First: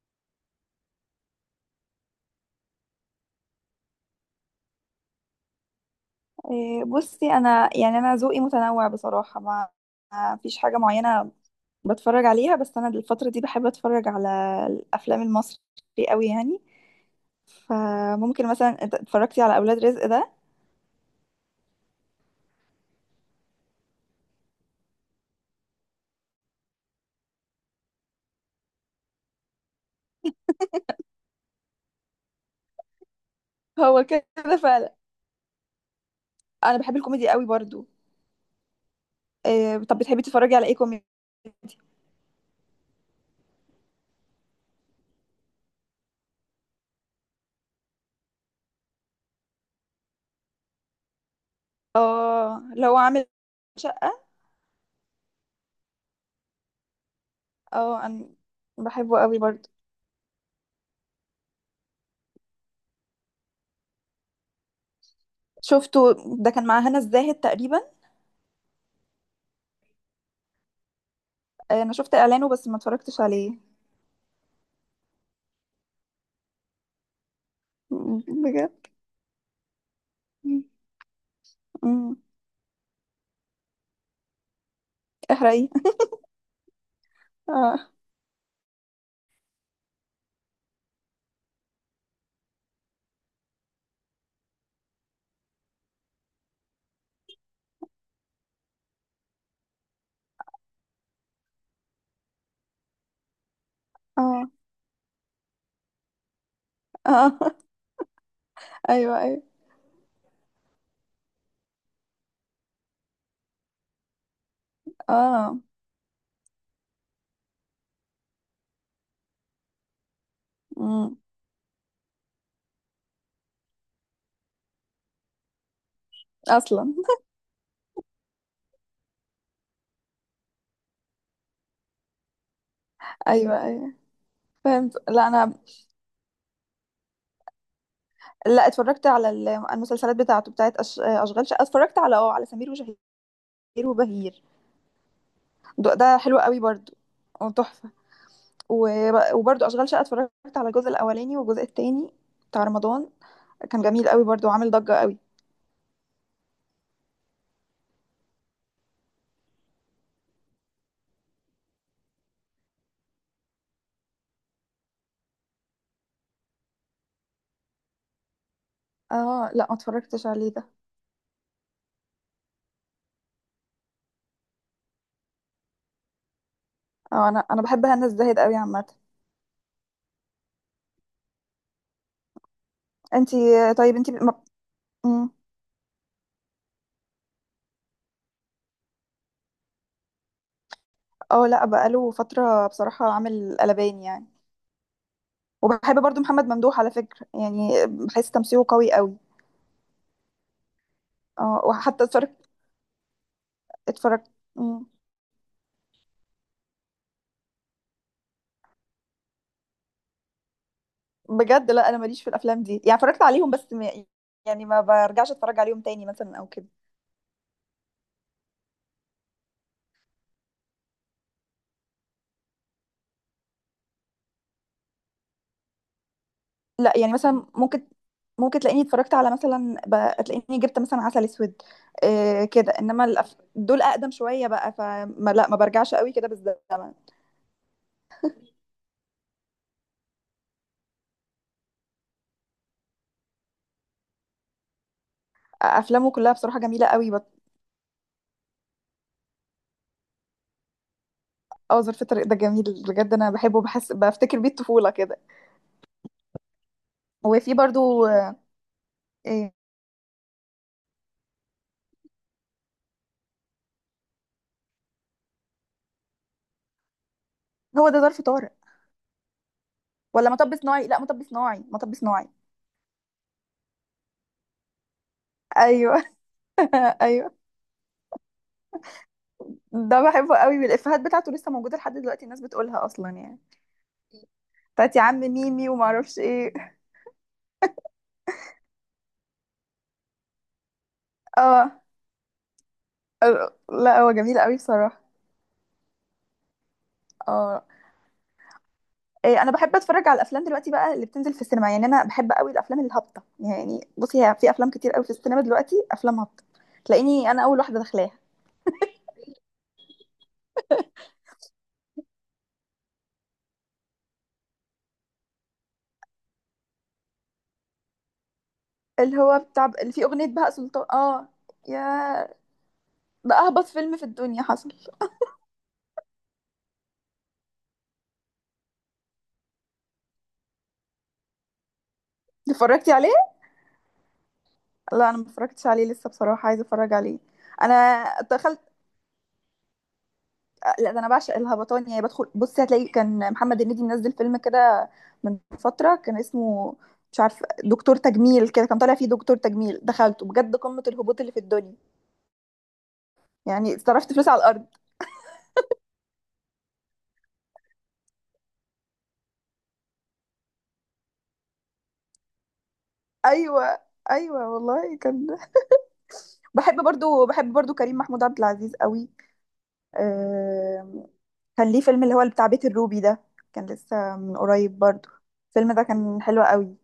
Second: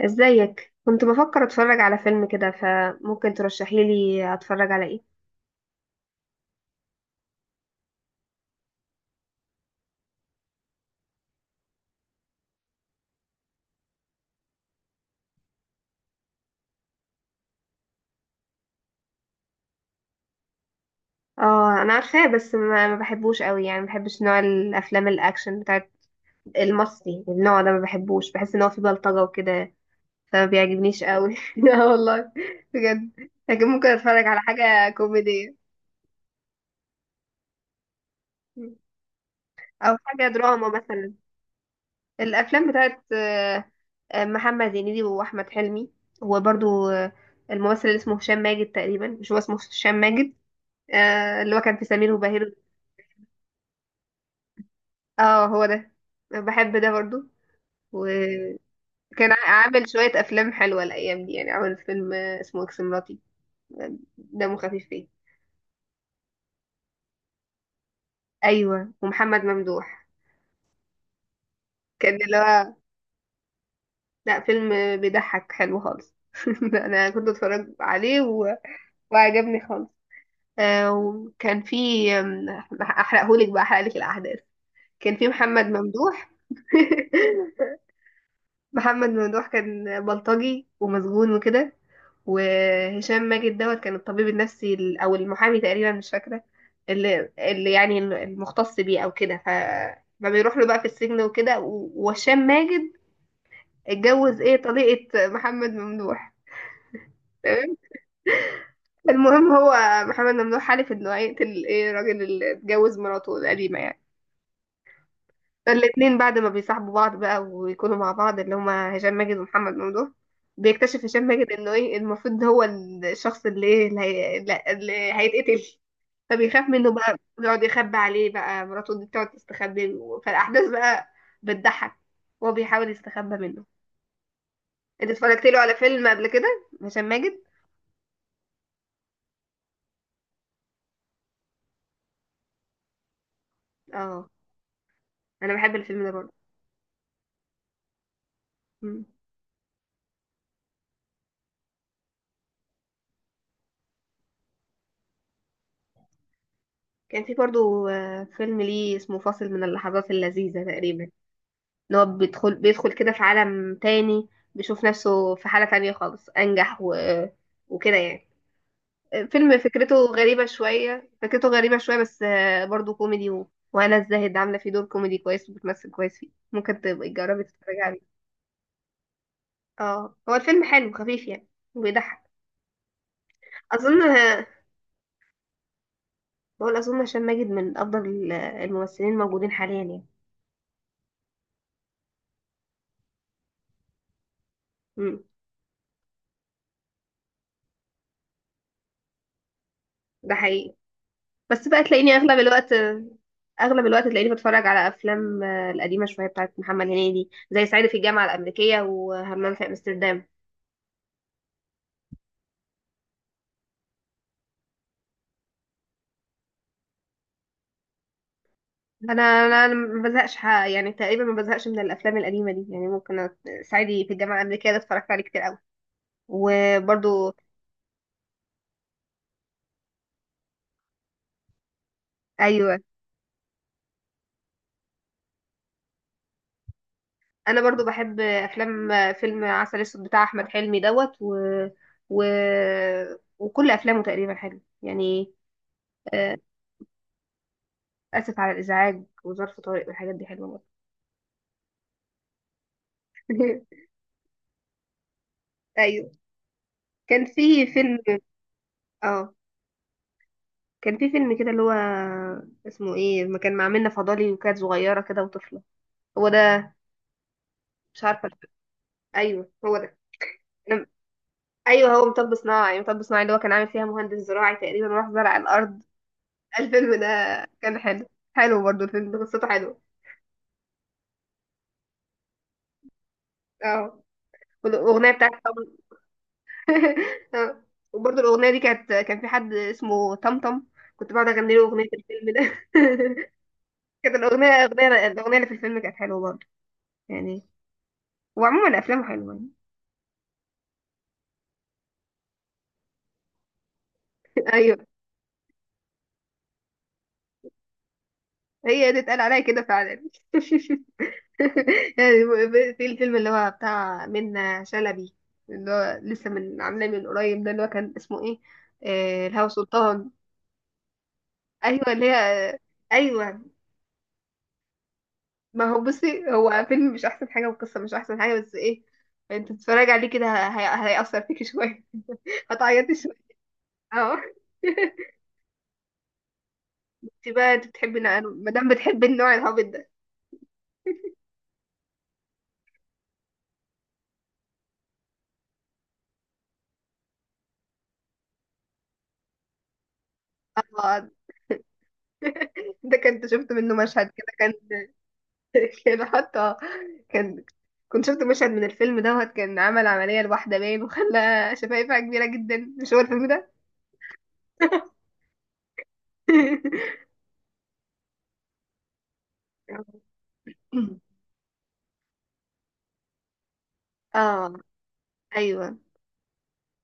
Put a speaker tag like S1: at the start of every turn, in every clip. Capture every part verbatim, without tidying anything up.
S1: ازيك؟ كنت بفكر اتفرج على فيلم كده، فممكن ترشحي لي اتفرج على ايه؟
S2: إيه، بصي، انا يعني انا ذوقي متنوع بصراحه. ما ما فيش حاجه معينه بتفرج عليها. بس انا الفتره دي بحب اتفرج على الافلام المصري قوي يعني. فممكن مثلا ات- اتفرجتي على اولاد رزق ده؟
S1: اه انا عارفاه، بس ما, ما بحبوش قوي يعني، ما بحبش نوع الافلام الاكشن بتاعت المصري، النوع ده ما بحبوش، بحس ان هو فيه بلطجة وكده، فما بيعجبنيش قوي. اه والله، بجد. لكن ممكن
S2: هو
S1: اتفرج على
S2: كده
S1: حاجة
S2: فعلا.
S1: كوميدية
S2: انا بحب الكوميدي قوي برضو. إيه،
S1: او
S2: طب بتحبي
S1: حاجة
S2: تتفرجي على
S1: دراما
S2: ايه كوميدي؟
S1: مثلا. الافلام بتاعت آه، آه، محمد هنيدي واحمد حلمي، وبرضو آه، الممثل اللي اسمه هشام ماجد، تقريبا مش هو اسمه هشام ماجد؟ آه، اللي هو كان في سمير وبهير.
S2: اه، اللي هو عامل شقه.
S1: اه هو ده، أنا بحب ده برضو.
S2: اه، انا
S1: وكان
S2: بحبه قوي
S1: ع-
S2: برضو.
S1: عامل شوية أفلام حلوة الأيام دي، يعني عامل فيلم آه، اسمه إكس مراتي، دمه خفيف فيه.
S2: شفته. ده كان مع هنا الزاهد تقريبا.
S1: أيوة ومحمد ممدوح.
S2: آه، انا شفت
S1: كان اللي
S2: اعلانه بس
S1: هو،
S2: ما اتفرجتش عليه.
S1: لا فيلم آه، بيضحك، حلو خالص. ده أنا كنت اتفرج عليه
S2: م-
S1: و...
S2: بجد.
S1: وعجبني خالص. آه وكان في
S2: مم.
S1: آم، أحرقهولك بقى أحرقلك الأحداث. كان في محمد
S2: احرقي.
S1: ممدوح،
S2: اه.
S1: محمد ممدوح كان بلطجي ومسجون وكده، وهشام ماجد دوت كان الطبيب النفسي ال- او المحامي تقريبا، مش فاكره، اللي, اللي يعني المختص بيه او كده. ف ما بيروح له بقى في السجن وكده، و- وهشام ماجد اتجوز
S2: اه.
S1: ايه طليقه محمد ممدوح.
S2: اه.
S1: تمام.
S2: ايوه، ايوه.
S1: المهم هو، محمد ممدوح حلف انه هيقتل ايه الراجل اللي اتجوز مراته القديمه يعني،
S2: اه،
S1: فالاتنين بعد ما بيصاحبوا بعض بقى ويكونوا مع بعض، اللي هما هشام ماجد ومحمد ممدوح، بيكتشف
S2: امم
S1: هشام ماجد انه ايه المفروض ده هو الشخص اللي ايه اللي, هي... اللي هيتقتل. فبيخاف منه
S2: اصلا.
S1: بقى، بيقعد يخبي عليه بقى، مراته دي بتقعد تستخبى، فالاحداث بقى بتضحك، وهو بيحاول يستخبى
S2: ايوه،
S1: منه.
S2: ايوه. فهمت.
S1: انت
S2: لا
S1: اتفرجت
S2: انا،
S1: له على فيلم قبل كده هشام ماجد؟
S2: لا اتفرجت على ال- المسلسلات بتاعته بتاعت أش... اشغال شقه. اتفرجت على اه على سمير وشهير
S1: اه،
S2: وبهير.
S1: انا بحب
S2: ده,
S1: الفيلم ده
S2: ده
S1: برضه.
S2: حلو قوي برضو. وتحفه.
S1: مم.
S2: وب- وبرضو اشغال شقه اتفرجت على الجزء الاولاني والجزء التاني بتاع رمضان. كان جميل قوي برضو وعامل ضجه قوي.
S1: كان في برضه آه، فيلم ليه اسمه فاصل من اللحظات اللذيذة تقريبا، ان هو بيدخل بيدخل كده في عالم تاني، بيشوف نفسه في حالة تانية خالص انجح و... وكده يعني.
S2: اه،
S1: فيلم
S2: لا ما
S1: فكرته
S2: اتفرجتش
S1: غريبة
S2: عليه ده.
S1: شوية، فكرته غريبة شوية، بس آه، برضو كوميدي و... وهنا الزاهد عاملة فيه دور كوميدي كويس، وبتمثل كويس فيه، ممكن تبقي
S2: اه، انا
S1: تجربي
S2: انا
S1: تتفرجي
S2: بحب هنا
S1: عليه.
S2: الزاهد قوي عامه.
S1: اه هو الفيلم حلو، خفيف يعني، وبيضحك.
S2: انتي، طيب
S1: اظن،
S2: انتي ما...
S1: بقول اظن هشام ماجد من افضل الممثلين الموجودين حاليا يعني.
S2: اه لا بقاله فترة بصراحة عامل قلبان يعني.
S1: مم.
S2: وبحب برضو محمد ممدوح على فكرة يعني، بحس تمثيله قوي قوي.
S1: ده حقيقي.
S2: اه،
S1: بس بقى
S2: وحتى
S1: تلاقيني اغلب
S2: اتفرجت
S1: الوقت، اغلب الوقت
S2: اتفرجت
S1: تلاقيني بتفرج
S2: مم.
S1: على افلام آه، القديمه شويه، بتاعت محمد هنيدي، زي صعيدي في الجامعه الامريكيه وهمام في امستردام.
S2: بجد. لا انا ماليش في الافلام دي يعني. اتفرجت عليهم بس ما، يعني ما برجعش اتفرج عليهم تاني مثلا او كده.
S1: انا انا أنا ما بزهقش، ح- يعني تقريبا ما بزهقش من الافلام القديمه دي يعني، ممكن أت- صعيدي في الجامعه الامريكيه ده اتفرجت عليه كتير قوي،
S2: لا، يعني
S1: وبرضو
S2: مثلا ممكن ممكن تلاقيني اتفرجت على مثلا ب- تلاقيني جبت مثلا عسل اسود. إيه كده.
S1: ايوه،
S2: انما الأف... دول اقدم شوية بقى. فما، لا ما برجعش قوي كده بالزمن.
S1: انا برضو بحب افلام آه، فيلم عسل اسود بتاع احمد حلمي دوت و, و... وكل افلامه تقريبا حلوه يعني.
S2: افلامه كلها
S1: آه،
S2: بصراحة جميلة قوي.
S1: اسف على الازعاج، وظرف طارق، والحاجات دي حلوه برضه.
S2: اه، ظرف طارق ده جميل بجد. انا بحبه، بحس بفتكر بيه الطفوله كده.
S1: ايوه. كان
S2: وفي
S1: في فيلم،
S2: برضو آه،
S1: اه
S2: إيه
S1: كان في فيلم كده اللي هو اسمه ايه، ما كان مع منة فضالي وكانت صغيره كده وطفله. هو ده؟
S2: هو ده
S1: مش
S2: ظرف
S1: عارفه الفيلم.
S2: طارق.
S1: ايوه هو ده.
S2: ولا مطب
S1: أنا...
S2: صناعي؟ لا، مطب صناعي
S1: ايوه
S2: مطب
S1: هو
S2: صناعي.
S1: مطب صناعي، مطب صناعي اللي هو كان عامل فيها مهندس زراعي تقريبا، وراح زرع الارض.
S2: ايوه.
S1: الفيلم ده
S2: ايوه.
S1: كان حلو، حلو برضو الفيلم ده، قصته حلوه.
S2: ده بحبه قوي، والافيهات بتاعته لسه موجوده لحد دلوقتي، الناس بتقولها اصلا يعني.
S1: اه
S2: بتاعت يا
S1: والاغنيه
S2: عم
S1: بتاعت طبعا.
S2: ميمي وما اعرفش ايه.
S1: اه وبرضو الاغنيه دي كانت، كان في حد اسمه طمطم، كنت بقعد اغني له
S2: اه،
S1: اغنيه الفيلم ده.
S2: لا هو
S1: كانت
S2: جميل
S1: الاغنيه
S2: قوي بصراحه.
S1: الاغنيه الاغنيه اللي في الفيلم كانت حلوه برضو يعني.
S2: اه،
S1: وعموما افلامه حلوه.
S2: إيه، انا بحب اتفرج على الافلام دلوقتي بقى اللي بتنزل في السينما يعني. انا بحب قوي الافلام الهابطه يعني. بصي، هي في افلام
S1: ايوه
S2: كتير قوي في السينما دلوقتي افلام هابطه. تلاقيني انا اول واحده داخلاها.
S1: هي دي اتقال عليا كده فعلا. يعني في الفيلم اللي هو بتاع منة شلبي، اللي هو لسه من عاملاه من قريب ده، اللي هو كان اسمه ايه،
S2: اللي
S1: آه
S2: هو
S1: الهوى
S2: بتاع اللي فيه
S1: سلطان.
S2: أغنية بهاء سلطان، اه.
S1: ايوه اللي
S2: يا
S1: هي،
S2: ده
S1: ايوه.
S2: أهبط فيلم في الدنيا حصل.
S1: ما هو بصي، هو فيلم مش احسن حاجه، والقصه مش احسن حاجه، بس ايه، انت تتفرجي عليه كده هي- هيأثر فيكي شويه،
S2: اتفرجتي
S1: هتعيطي
S2: عليه؟
S1: شويه. اه.
S2: لا، أنا ما اتفرجتش عليه لسه بصراحة، عايزة أتفرج عليه.
S1: انت بقى انت بتحبي،
S2: أنا
S1: انا ما
S2: دخلت
S1: دام بتحبي النوع الهابط ده.
S2: لا، ده أنا بعشق الهبطان يعني. بدخل، بصي هتلاقي كان محمد هنيدي منزل فيلم كده من فترة، كان اسمه مش عارف دكتور تجميل كده، كان طالع فيه دكتور تجميل. دخلته بجد قمة
S1: اه
S2: الهبوط اللي في الدنيا،
S1: ده كنت شفت منه
S2: يعني
S1: مشهد
S2: صرفت
S1: كده
S2: فلوس على
S1: كان.
S2: الأرض.
S1: كان حتى، كان كنت شفت مشهد من الفيلم دوت، كان عمل عملية لواحدة باين وخلى شفايفها كبيرة جدا. مش هو الفيلم ده؟
S2: أيوه، أيوه والله كان. بحب برضو بحب برضو كريم محمود عبد العزيز قوي. آم، كان ليه فيلم اللي هو اللي بتاع بيت الروبي ده، كان لسه من
S1: اه
S2: قريب برضو. الفيلم
S1: ايوه،
S2: ده كان حلو قوي.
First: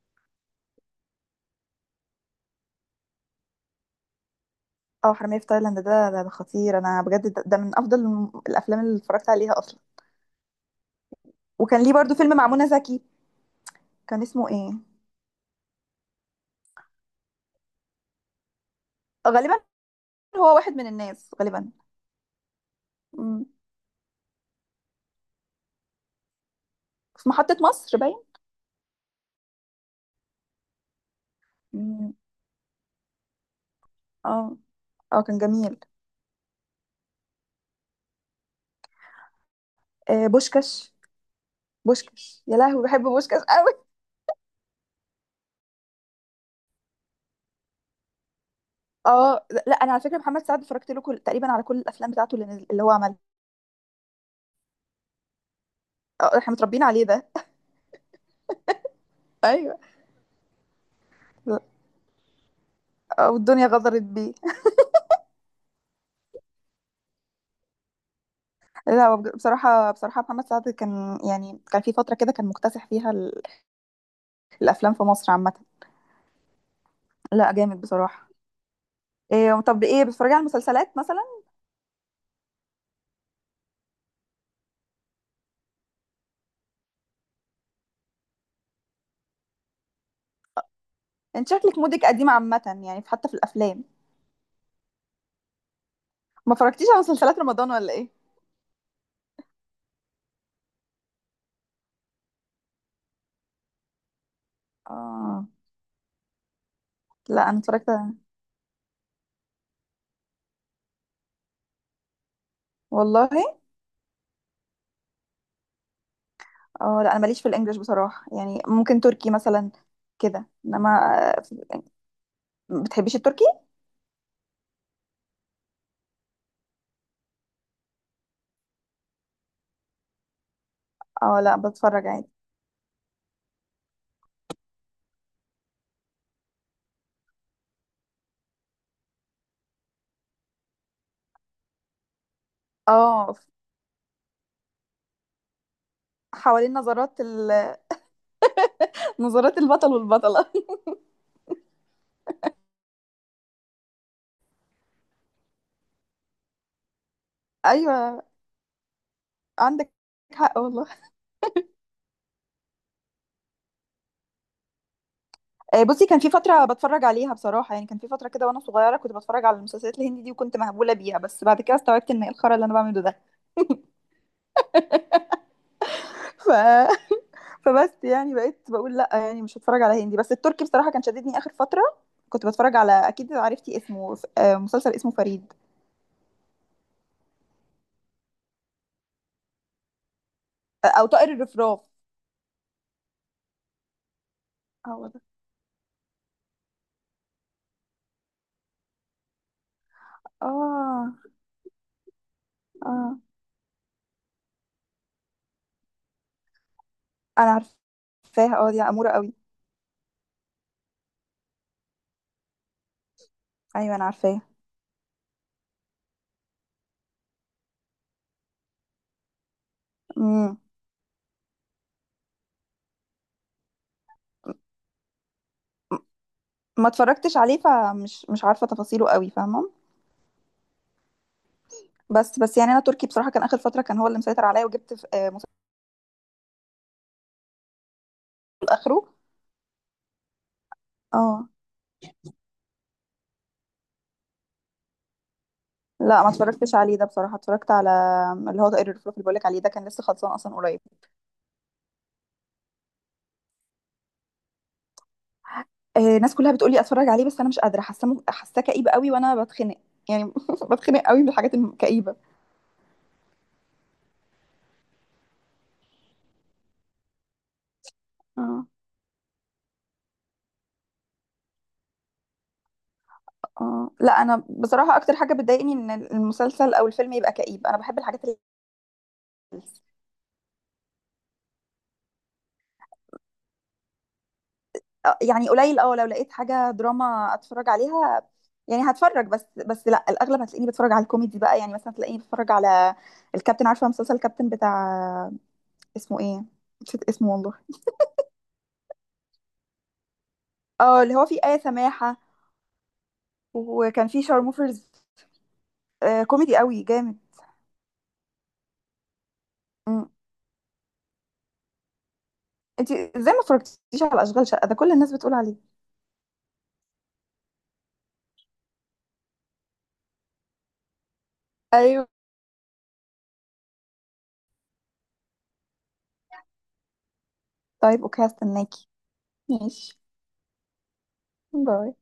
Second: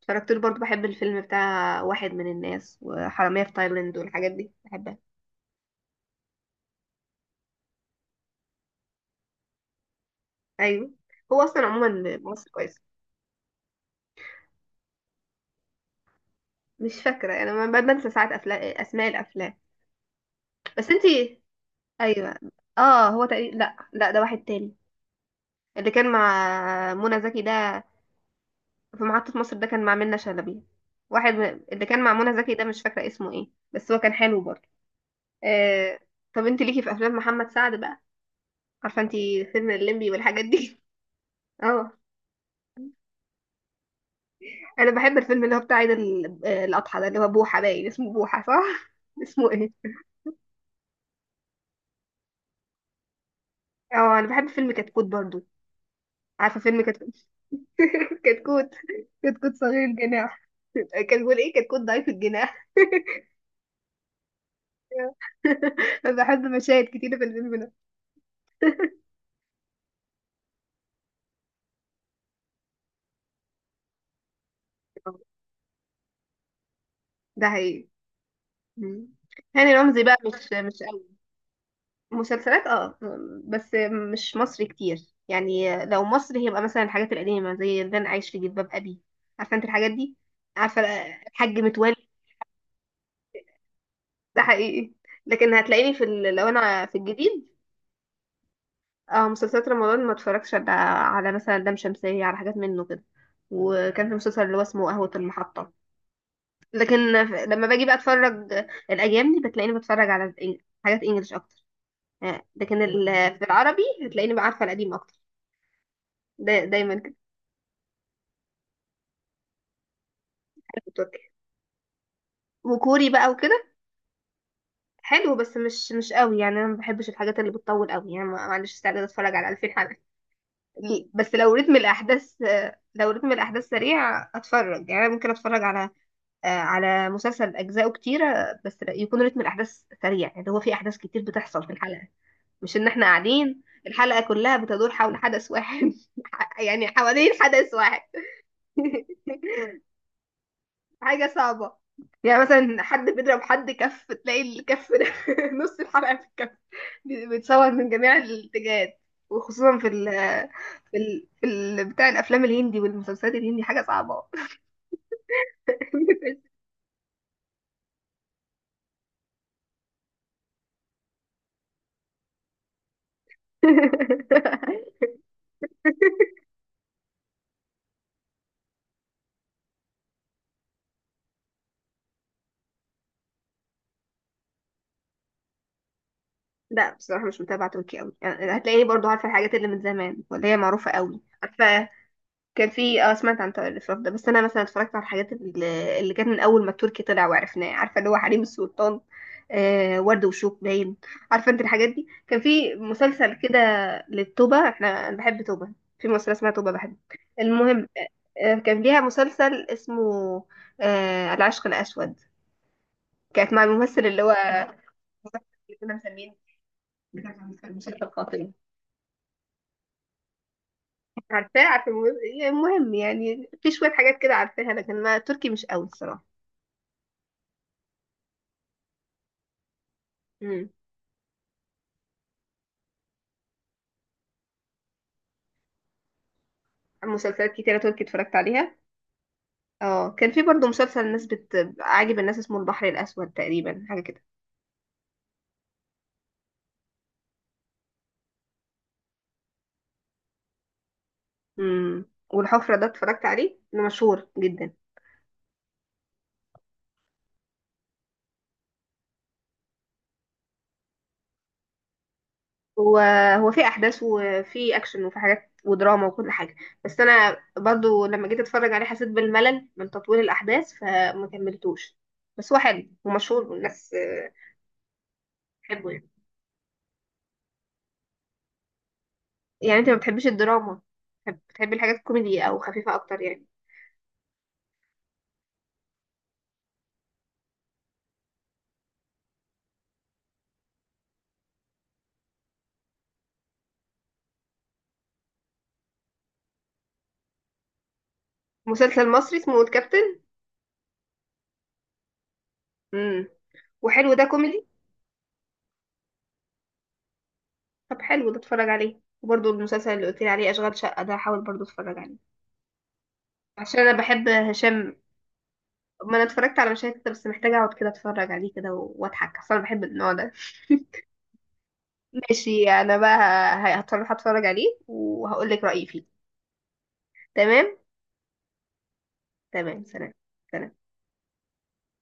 S1: اتفرجت له برضه. بحب الفيلم بتاع واحد من الناس، وحرامية في تايلاند، والحاجات دي بحبها.
S2: اه، حرامية في تايلاند ده ده, ده, خطير. انا بجد ده, ده من افضل الم- الافلام اللي اتفرجت عليها اصلا.
S1: ايوه. هو اصلا
S2: وكان ليه برضو
S1: عموما
S2: فيلم مع
S1: مصر
S2: منى
S1: كويس.
S2: زكي، كان اسمه ايه؟
S1: مش فاكرة انا، ما- بنسى ساعات افلام، اسماء الافلام.
S2: غالبا هو واحد من
S1: بس
S2: الناس
S1: انتي،
S2: غالبا.
S1: ايوه. اه هو
S2: مم.
S1: تقريبا، لا لا، ده واحد تاني. اللي كان مع منى
S2: في
S1: زكي
S2: محطة
S1: ده،
S2: مصر باين.
S1: في محطة مصر ده كان مع منة شلبي. واحد من- اللي كان مع
S2: مم.
S1: منى زكي ده مش فاكرة اسمه ايه، بس هو كان حلو
S2: اه.
S1: برضه.
S2: اه، كان جميل.
S1: آه... طب انت ليكي في افلام محمد سعد بقى، عارفة انت فيلم الليمبي
S2: آه،
S1: والحاجات دي.
S2: بوشكاش.
S1: اه
S2: بوشكاش يا لهوي، بحب بوشكاش قوي.
S1: انا بحب الفيلم اللي هو بتاع عيد ال- آه، الاضحى ده اللي هو بوحة باين، اسمه بوحة صح،
S2: اه،
S1: اسمه ايه.
S2: لا انا على فكرة محمد سعد اتفرجت له كل... تقريبا على كل الافلام بتاعته اللي, نزل... اللي هو عملها.
S1: اه انا بحب فيلم كتكوت برضه.
S2: آه، احنا
S1: عارفة فيلم
S2: متربيين عليه
S1: كتكوت؟
S2: ده.
S1: كتكوت، كتكوت
S2: ايوه،
S1: صغير الجناح. كان بيقول ايه، كتكوت ضعيف الجناح.
S2: والدنيا غدرت بيه.
S1: بحب مشاهد كتيرة في الفيلم ده.
S2: لا، هو بج- بصراحه بصراحه محمد سعد كان يعني كان في فتره كده كان مكتسح فيها ال- الافلام في مصر عامه.
S1: ده
S2: لا، جامد
S1: حقيقي.
S2: بصراحه.
S1: مم.
S2: إيه،
S1: هاني
S2: طب
S1: رمزي
S2: ايه
S1: بقى،
S2: بتتفرجي على
S1: مش مش
S2: المسلسلات
S1: قوي.
S2: مثلا؟
S1: مسلسلات اه، بس مش مصري كتير. يعني لو مصري هيبقى مثلا الحاجات القديمة، زي ده انا عايش في جلباب ابي، عارفة انت الحاجات دي، عارفة
S2: انت
S1: الحاج
S2: شكلك
S1: متولي.
S2: مودك قديم عامه يعني، في- حتى في الافلام.
S1: ده حقيقي. لكن هتلاقيني في ال... لو
S2: ما
S1: انا
S2: اتفرجتيش
S1: في
S2: على مسلسلات
S1: الجديد.
S2: رمضان ولا ايه؟
S1: اه مسلسلات رمضان، ما اتفرجش على على مثلا لام شمسية، على حاجات منه كده، وكان في مسلسل اللي هو اسمه قهوة
S2: اه،
S1: المحطة. لكن ف-
S2: لا انا
S1: لما باجي
S2: اتفرجت.
S1: بقى اتفرج. الايام دي بتلاقيني بتفرج على الإنج- حاجات انجلش اكتر، آه، لكن
S2: والله.
S1: ال- في العربي هتلاقيني بقى، عارفه القديم اكتر. دا دايما
S2: اه، لا
S1: كده.
S2: انا ماليش في الانجليش بصراحه يعني. ممكن تركي مثلا كده،
S1: بحب
S2: انما
S1: التركي
S2: آه،
S1: وكوري
S2: بتحبيش
S1: بقى
S2: التركي؟
S1: وكده. حلو بس مش مش قوي يعني، انا ما بحبش الحاجات اللي بتطول قوي يعني، ما ما عنديش استعداد اتفرج على ألفين حلقه. ل- بس
S2: اه،
S1: لو
S2: لا
S1: رتم
S2: بتفرج عادي.
S1: الاحداث آه، لو رتم الاحداث سريع اتفرج يعني. أنا ممكن اتفرج على آه، على مسلسل اجزاؤه كتيره، آه، بس يكون رتم الاحداث سريع، يعني هو في احداث كتير بتحصل في الحلقه، مش ان احنا
S2: اه،
S1: قاعدين الحلقه كلها بتدور حول حدث واحد.
S2: حوالين
S1: يعني
S2: نظرات
S1: حوالين
S2: ال
S1: حدث واحد.
S2: نظرات البطل والبطلة.
S1: حاجة صعبة. يعني مثلا حد بيضرب حد كف، تلاقي الكف ده نص الحلقة في الكف، بي- بيتصور من جميع
S2: أيوة.
S1: الاتجاهات. وخصوصا في
S2: عندك
S1: ال
S2: حق والله.
S1: في ال في ال بتاع الأفلام الهندي والمسلسلات الهندي، حاجة صعبة.
S2: آه، بصي، كان في فترة بتفرج عليها بصراحة يعني. كان في فترة كده وأنا صغيرة، كنت بتفرج على المسلسلات الهندي دي وكنت مهبولة بيها. بس بعد كده استوعبت إن إيه الخرا اللي أنا بعمله ده. ف... فبس يعني بقيت بقول لأ يعني مش هتفرج على هندي. بس التركي بصراحة كان شددني آخر فترة. كنت بتفرج على، أكيد عرفتي اسمه، آه، مسلسل اسمه فريد.
S1: لا بصراحة مش متابعة تركي أوي يعني، هتلاقيني برضو عارفة الحاجات اللي من زمان، واللي هي
S2: آه،
S1: معروفة
S2: أو
S1: أوي،
S2: طائر الرفراف.
S1: عارفة. كان في اه سمعت عن الإشراف ده، بس أنا مثلا اتفرجت على
S2: هو ده.
S1: الحاجات اللي اللي كانت من أول ما التركي طلع وعرفناه، عارفة اللي هو حريم السلطان. آه ورد وشوك باين.
S2: آه.
S1: عارفة أنت الحاجات دي. كان في
S2: آه.
S1: مسلسل كده للتوبة، احنا أنا بحب توبة. في مسلسل اسمها توبة بحب.
S2: أنا
S1: المهم آه آه،
S2: عارفاها. اه،
S1: كان
S2: دي
S1: ليها
S2: أمورة قوي.
S1: مسلسل اسمه آه العشق الأسود. كانت مع
S2: أيوة أنا
S1: الممثل اللي هو
S2: عارفاها.
S1: اللي كنا مسمينه بتاع المسلسل القاتل.
S2: امم
S1: عارفاه، عارفة. المهم، المهم يعني في شوية حاجات كده عارفاها. لكن ما تركي مش قوي الصراحة.
S2: ما اتفرجتش عليه، فمش مش عارفه تفاصيله قوي، فاهمه.
S1: مم.
S2: بس بس يعني انا تركي بصراحه كان اخر فتره كان هو اللي مسيطر عليا. وجبت في آه، مسلسل
S1: مسلسلات كتيرة تركي اتفرجت عليها.
S2: اخره.
S1: اه كان في برضو مسلسل الناس
S2: اه،
S1: بت... عاجب الناس اسمه البحر الأسود تقريبا، حاجة كده.
S2: لا ما اتفرجتش عليه ده بصراحه. اتفرجت على اللي هو طائر الفلوف اللي بقولك عليه ده، كان لسه خلصان اصلا قريب.
S1: امم والحفرة ده اتفرجت عليه، ده مشهور جدا.
S2: آه، الناس كلها بتقولي اتفرج عليه بس انا مش قادره، حاسه مو- حاساه كئيب قوي وانا بتخنق يعني. بتخنق قوي من الحاجات الكئيبه.
S1: هو هو في أحداث، وفي أكشن، وفي حاجات ودراما، وكل حاجة، بس أنا برضو لما جيت
S2: اه.
S1: أتفرج عليه حسيت بالملل من تطويل الأحداث، فما كملتوش. بس هو حلو ومشهور،
S2: اه،
S1: والناس
S2: لا
S1: آه،
S2: انا بصراحه اكتر حاجه بتضايقني
S1: بتحبه
S2: ان
S1: يعني.
S2: المسلسل او الفيلم يبقى كئيب. انا بحب الحاجات اللي
S1: يعني أنت ما بتحبش الدراما؟ بتحب- بتحبي الحاجات الكوميدي أو خفيفة أكتر يعني.
S2: آه، يعني قليل. اه، لو لقيت حاجة دراما اتفرج عليها يعني هتفرج، بس بس لا، الاغلب هتلاقيني بتفرج على الكوميدي بقى. يعني مثلا تلاقيني بتفرج على الكابتن، عارفة مسلسل الكابتن بتاع اسمه ايه؟ نسيت اسمه والله.
S1: مسلسل مصري اسمه الكابتن.
S2: اه، اللي هو فيه آية سماحة
S1: امم
S2: وكان
S1: وحلو
S2: فيه
S1: ده كوميدي.
S2: شارموفرز. آه، كوميدي قوي جامد.
S1: طب حلو، ده اتفرج عليه، وبرضه المسلسل اللي
S2: مم.
S1: قلت لي عليه اشغال شقه ده هحاول برضه اتفرج عليه.
S2: انتي ازاي ما
S1: عشان انا
S2: اتفرجتيش على
S1: بحب
S2: اشغال شقة ده؟ كل
S1: هشام،
S2: الناس بتقول عليه.
S1: ما انا اتفرجت على مشاهد كده، بس محتاجه اقعد كده اتفرج عليه كده و- واضحك، اصل انا بحب النوع ده.
S2: ايوه،
S1: ماشي انا بقى، ه- هتفرج هتفرج عليه وهقول لك رايي فيه. تمام.
S2: طيب اوكي، هستناكي.
S1: تمام،
S2: ماشي.
S1: سلام. سلام.
S2: باي.